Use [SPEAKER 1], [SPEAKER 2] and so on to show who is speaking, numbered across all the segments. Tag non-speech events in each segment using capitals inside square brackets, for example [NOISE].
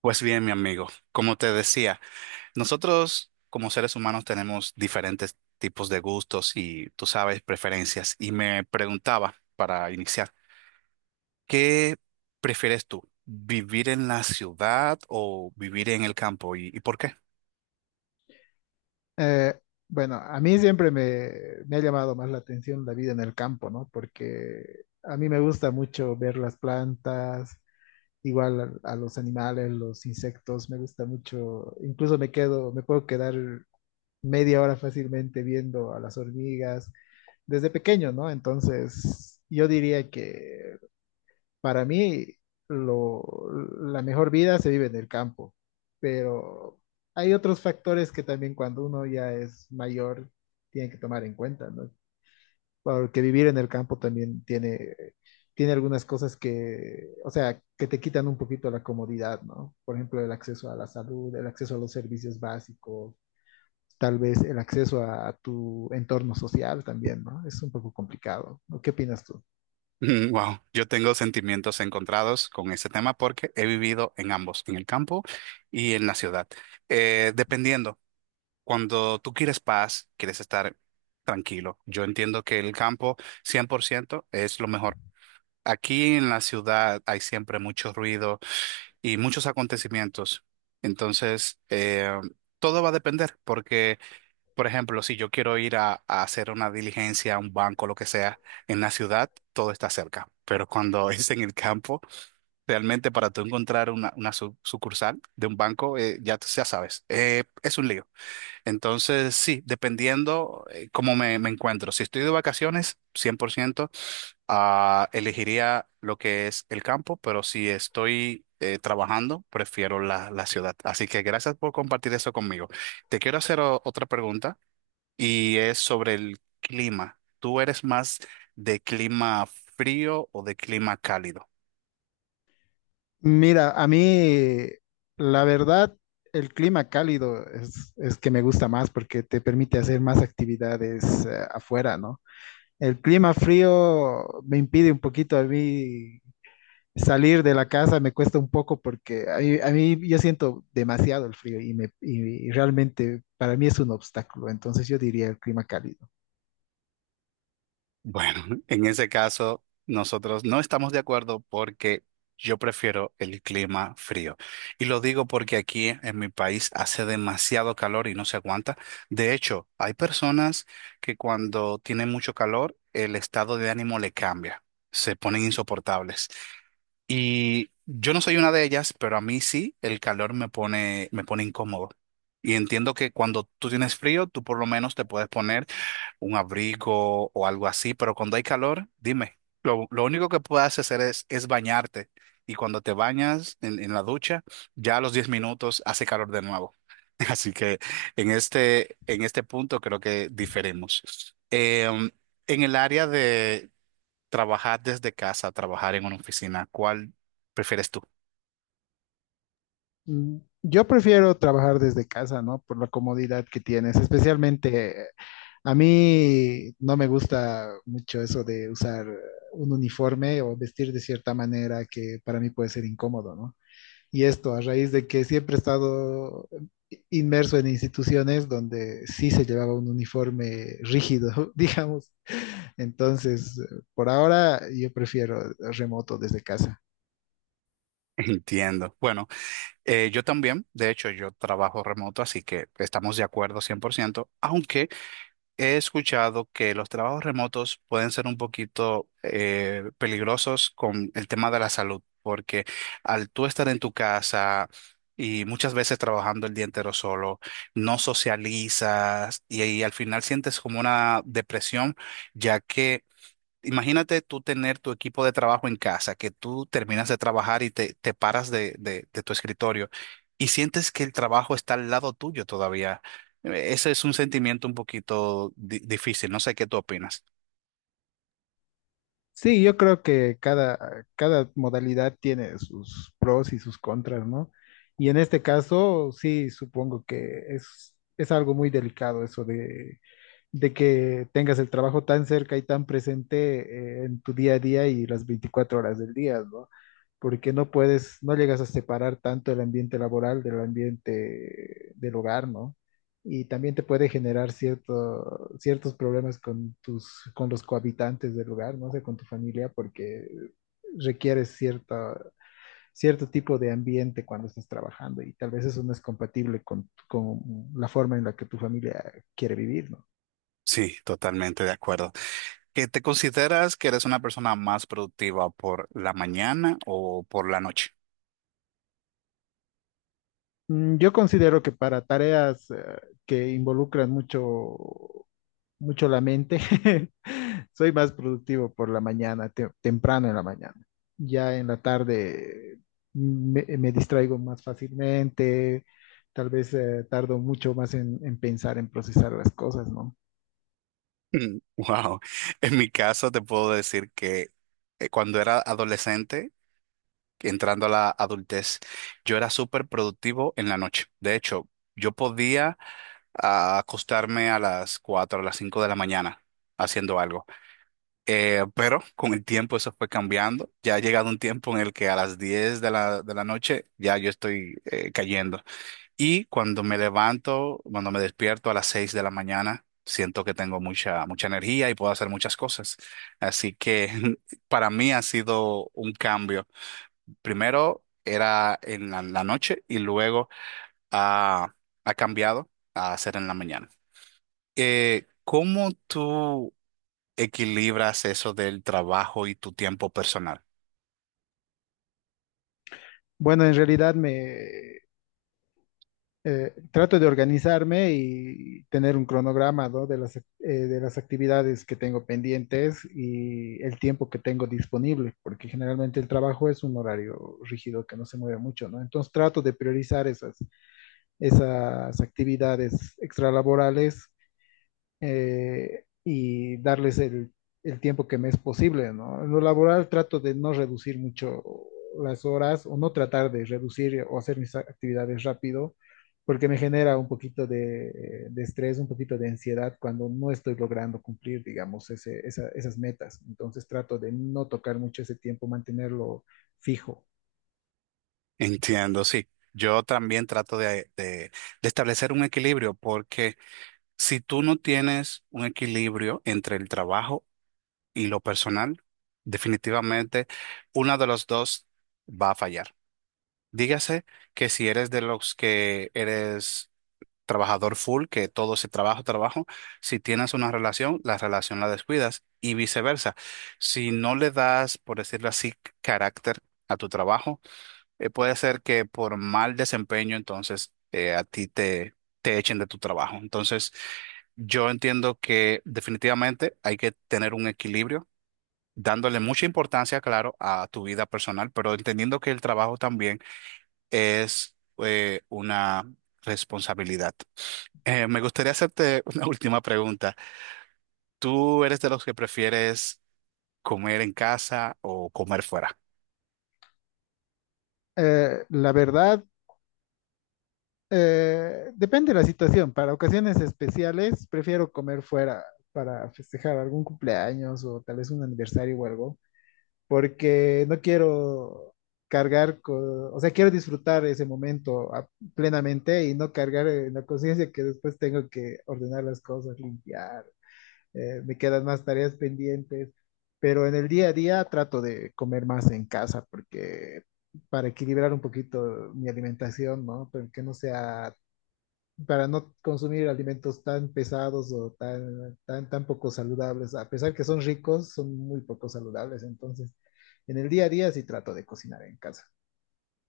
[SPEAKER 1] Pues bien, mi amigo, como te decía, nosotros como seres humanos tenemos diferentes tipos de gustos y, tú sabes, preferencias. Y me preguntaba, para iniciar, ¿qué prefieres tú? ¿Vivir en la ciudad o vivir en el campo? ¿Y por qué? [LAUGHS]
[SPEAKER 2] Eh, bueno, a mí me ha llamado más la atención la vida en el campo, ¿no? Porque a mí me gusta mucho ver las plantas, igual a los animales, los insectos, me gusta mucho, incluso me me puedo quedar media hora fácilmente viendo a las hormigas desde pequeño, ¿no? Entonces, yo diría que para mí, lo, la mejor vida se vive en el campo, pero hay otros factores que también cuando uno ya es mayor tiene que tomar en cuenta, ¿no? Porque vivir en el campo también tiene algunas cosas que, o sea, que te quitan un poquito la comodidad, ¿no? Por ejemplo, el acceso a la salud, el acceso a los servicios básicos, tal vez el acceso a, tu entorno social también, ¿no? Es un poco complicado, ¿no? ¿Qué opinas tú?
[SPEAKER 1] Mm, wow, yo tengo sentimientos encontrados con ese tema porque he vivido en ambos, en el campo y en la ciudad. Dependiendo. Cuando tú quieres paz, quieres estar tranquilo. Yo entiendo que el campo 100%, es lo mejor. Aquí en la ciudad hay siempre mucho ruido y muchos acontecimientos. Entonces, todo va a depender porque, por ejemplo, si yo quiero ir a hacer una diligencia, a un banco, lo que sea, en la ciudad, todo está cerca. Pero cuando [LAUGHS] es en el campo, realmente para tú encontrar una sucursal de un banco, ya sabes, es un lío. Entonces, sí, dependiendo cómo me encuentro. Si estoy de vacaciones, 100%, ah, elegiría lo que es el campo, pero si estoy trabajando, prefiero la ciudad. Así que gracias por compartir eso conmigo. Te quiero hacer otra pregunta y es sobre el clima. ¿Tú eres más de clima frío o de clima cálido?
[SPEAKER 2] Mira, a mí la verdad el clima cálido es que me gusta más porque te permite hacer más actividades afuera, ¿no? El clima frío me impide un poquito a mí salir de la casa, me cuesta un poco porque a mí yo siento demasiado el frío y, me, y realmente para mí es un obstáculo, entonces yo diría el clima cálido.
[SPEAKER 1] Bueno, [LAUGHS] en ese caso, nosotros no estamos de acuerdo porque yo prefiero el clima frío. Y lo digo porque aquí en mi país hace demasiado calor y no se aguanta. De hecho, hay personas que cuando tienen mucho calor, el estado de ánimo le cambia, se ponen insoportables. Y yo no soy una de ellas, pero a mí sí, el calor me pone incómodo. Y entiendo que cuando tú tienes frío, tú por lo menos te puedes poner un abrigo o algo así, pero cuando hay calor, dime, lo único que puedes hacer es bañarte. Y cuando te bañas en la ducha, ya a los 10 minutos hace calor de nuevo. [LAUGHS] Así que en este punto creo que diferimos. Em, en el área de trabajar desde casa, trabajar en una oficina, ¿cuál prefieres tú?
[SPEAKER 2] Mm, Yo prefiero trabajar desde casa, ¿no? Por la comodidad que tienes. Especialmente a mí no me gusta mucho eso de usar un uniforme o vestir de cierta manera que para mí puede ser incómodo, ¿no? Y esto a raíz de que siempre he estado inmerso en instituciones donde sí se llevaba un uniforme rígido, [LAUGHS] digamos. Entonces, por ahora yo prefiero remoto desde casa.
[SPEAKER 1] [LAUGHS] Entiendo. Bueno, yo también, de hecho, yo trabajo remoto, así que estamos de acuerdo 100%, aunque he escuchado que los trabajos remotos pueden ser un poquito peligrosos con el tema de la salud, porque al tú estar en tu casa y muchas veces trabajando el día entero solo, no socializas y al final sientes como una depresión, ya que imagínate tú tener tu equipo de trabajo en casa, que tú terminas de trabajar y te paras de tu escritorio y sientes que el trabajo está al lado tuyo todavía. Ese es un sentimiento un poquito difícil. No sé qué tú opinas.
[SPEAKER 2] Sí, yo creo que cada modalidad tiene sus pros y sus contras, ¿no? Y en este caso, sí, supongo que es algo muy delicado eso de que tengas el trabajo tan cerca y tan presente en tu día a día y las 24 horas del día, ¿no? Porque no puedes, no llegas a separar tanto el ambiente laboral del ambiente del hogar, ¿no? Y también te puede generar ciertos problemas con tus, con los cohabitantes del hogar, no sé, con tu familia, porque requieres cierto tipo de ambiente cuando estás trabajando y tal vez eso no es compatible con la forma en la que tu familia quiere vivir, ¿no?
[SPEAKER 1] Sí, totalmente de acuerdo. ¿Que te consideras que eres una persona más productiva por la mañana o por la noche? [LAUGHS]
[SPEAKER 2] Yo considero que para tareas que involucran mucho la mente, [LAUGHS] soy más productivo por la mañana, temprano en la mañana. Ya en la tarde me distraigo más fácilmente, tal vez tardo mucho más en pensar, en procesar las cosas, ¿no?
[SPEAKER 1] Mm, wow. En mi caso te puedo decir que cuando era adolescente entrando a la adultez, yo era súper productivo en la noche. De hecho, yo podía a acostarme a las 4 a las 5 de la mañana haciendo algo. Pero con el tiempo eso fue cambiando. Ya ha llegado un tiempo en el que a las 10 de de la noche ya yo estoy cayendo. Y cuando me levanto, cuando me despierto a las 6 de la mañana, siento que tengo mucha energía y puedo hacer muchas cosas. Así que [LAUGHS] para mí ha sido un cambio. Primero era en la noche y luego ha, ha cambiado a ser en la mañana. ¿Cómo tú equilibras eso del trabajo y tu tiempo personal?
[SPEAKER 2] Bueno, en realidad trato de organizarme y tener un cronograma, ¿no? de de las actividades que tengo pendientes y el tiempo que tengo disponible, porque generalmente el trabajo es un horario rígido que no se mueve mucho, ¿no? Entonces trato de priorizar esas actividades extralaborales y darles el tiempo que me es posible, ¿no? En lo laboral trato de no reducir mucho las horas o no tratar de reducir o hacer mis actividades rápido, porque me genera un poquito de estrés, un poquito de ansiedad cuando no estoy logrando cumplir, digamos, esas metas. Entonces trato de no tocar mucho ese tiempo, mantenerlo fijo.
[SPEAKER 1] [LAUGHS] Entiendo, sí. Yo también trato de establecer un equilibrio porque si tú no tienes un equilibrio entre el trabajo y lo personal, definitivamente uno de los dos va a fallar. Dígase que si eres de los que eres trabajador full, que todo se trabajo, trabajo. Si tienes una relación la descuidas y viceversa. Si no le das, por decirlo así, carácter a tu trabajo, puede ser que por mal desempeño, entonces a te echen de tu trabajo. Entonces, yo entiendo que definitivamente hay que tener un equilibrio, dándole mucha importancia, claro, a tu vida personal, pero entendiendo que el trabajo también es una responsabilidad. Me gustaría hacerte una [LAUGHS] última pregunta. ¿Tú eres de los que prefieres comer en casa o comer fuera?
[SPEAKER 2] Eh, la verdad, Depende de la situación. Para ocasiones especiales, prefiero comer fuera para festejar algún cumpleaños o tal vez un aniversario o algo, porque no quiero o sea, quiero disfrutar ese momento plenamente y no cargar en la conciencia que después tengo que ordenar las cosas, limpiar, me quedan más tareas pendientes, pero en el día a día trato de comer más en casa porque para equilibrar un poquito mi alimentación, ¿no? Pero que no sea para no consumir alimentos tan pesados o tan poco saludables. A pesar que son ricos, son muy poco saludables. Entonces, en el día a día sí trato de cocinar en casa.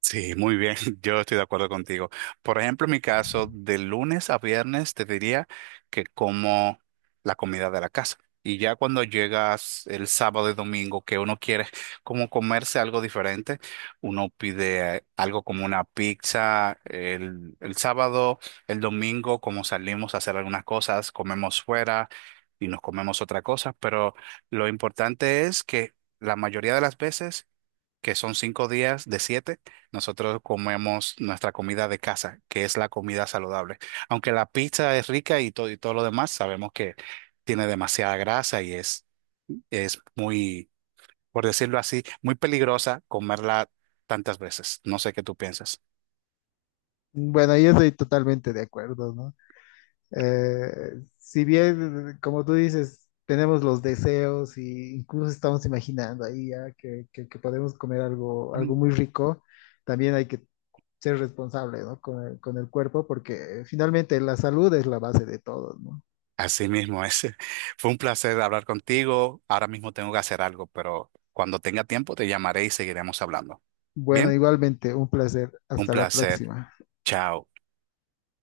[SPEAKER 1] Sí, muy bien, [LAUGHS] yo estoy de acuerdo contigo. Por ejemplo, en mi caso, de lunes a viernes te diría que como la comida de la casa. Y ya cuando llegas el sábado y domingo, que uno quiere como comerse algo diferente, uno pide algo como una pizza el sábado, el domingo, como salimos a hacer algunas cosas, comemos fuera y nos comemos otra cosa. Pero lo importante es que la mayoría de las veces que son 5 días de 7, nosotros comemos nuestra comida de casa, que es la comida saludable. Aunque la pizza es rica y todo lo demás, sabemos que tiene demasiada grasa y es muy, por decirlo así, muy peligrosa comerla tantas veces. No sé qué tú piensas.
[SPEAKER 2] Bueno, ahí estoy totalmente de acuerdo, ¿no? Si bien, como tú dices, tenemos los deseos e incluso estamos imaginando ahí ya que podemos comer algo, algo
[SPEAKER 1] Mm.
[SPEAKER 2] muy rico, también hay que ser responsable, ¿no? Con el cuerpo, porque finalmente la salud es la base de todo, ¿no?
[SPEAKER 1] Así mismo es. [LAUGHS] Fue un placer hablar contigo. Ahora mismo tengo que hacer algo, pero cuando tenga tiempo te llamaré y seguiremos hablando.
[SPEAKER 2] Bueno,
[SPEAKER 1] Bien,
[SPEAKER 2] igualmente, un placer.
[SPEAKER 1] un
[SPEAKER 2] Hasta la
[SPEAKER 1] placer.
[SPEAKER 2] próxima.
[SPEAKER 1] Chao.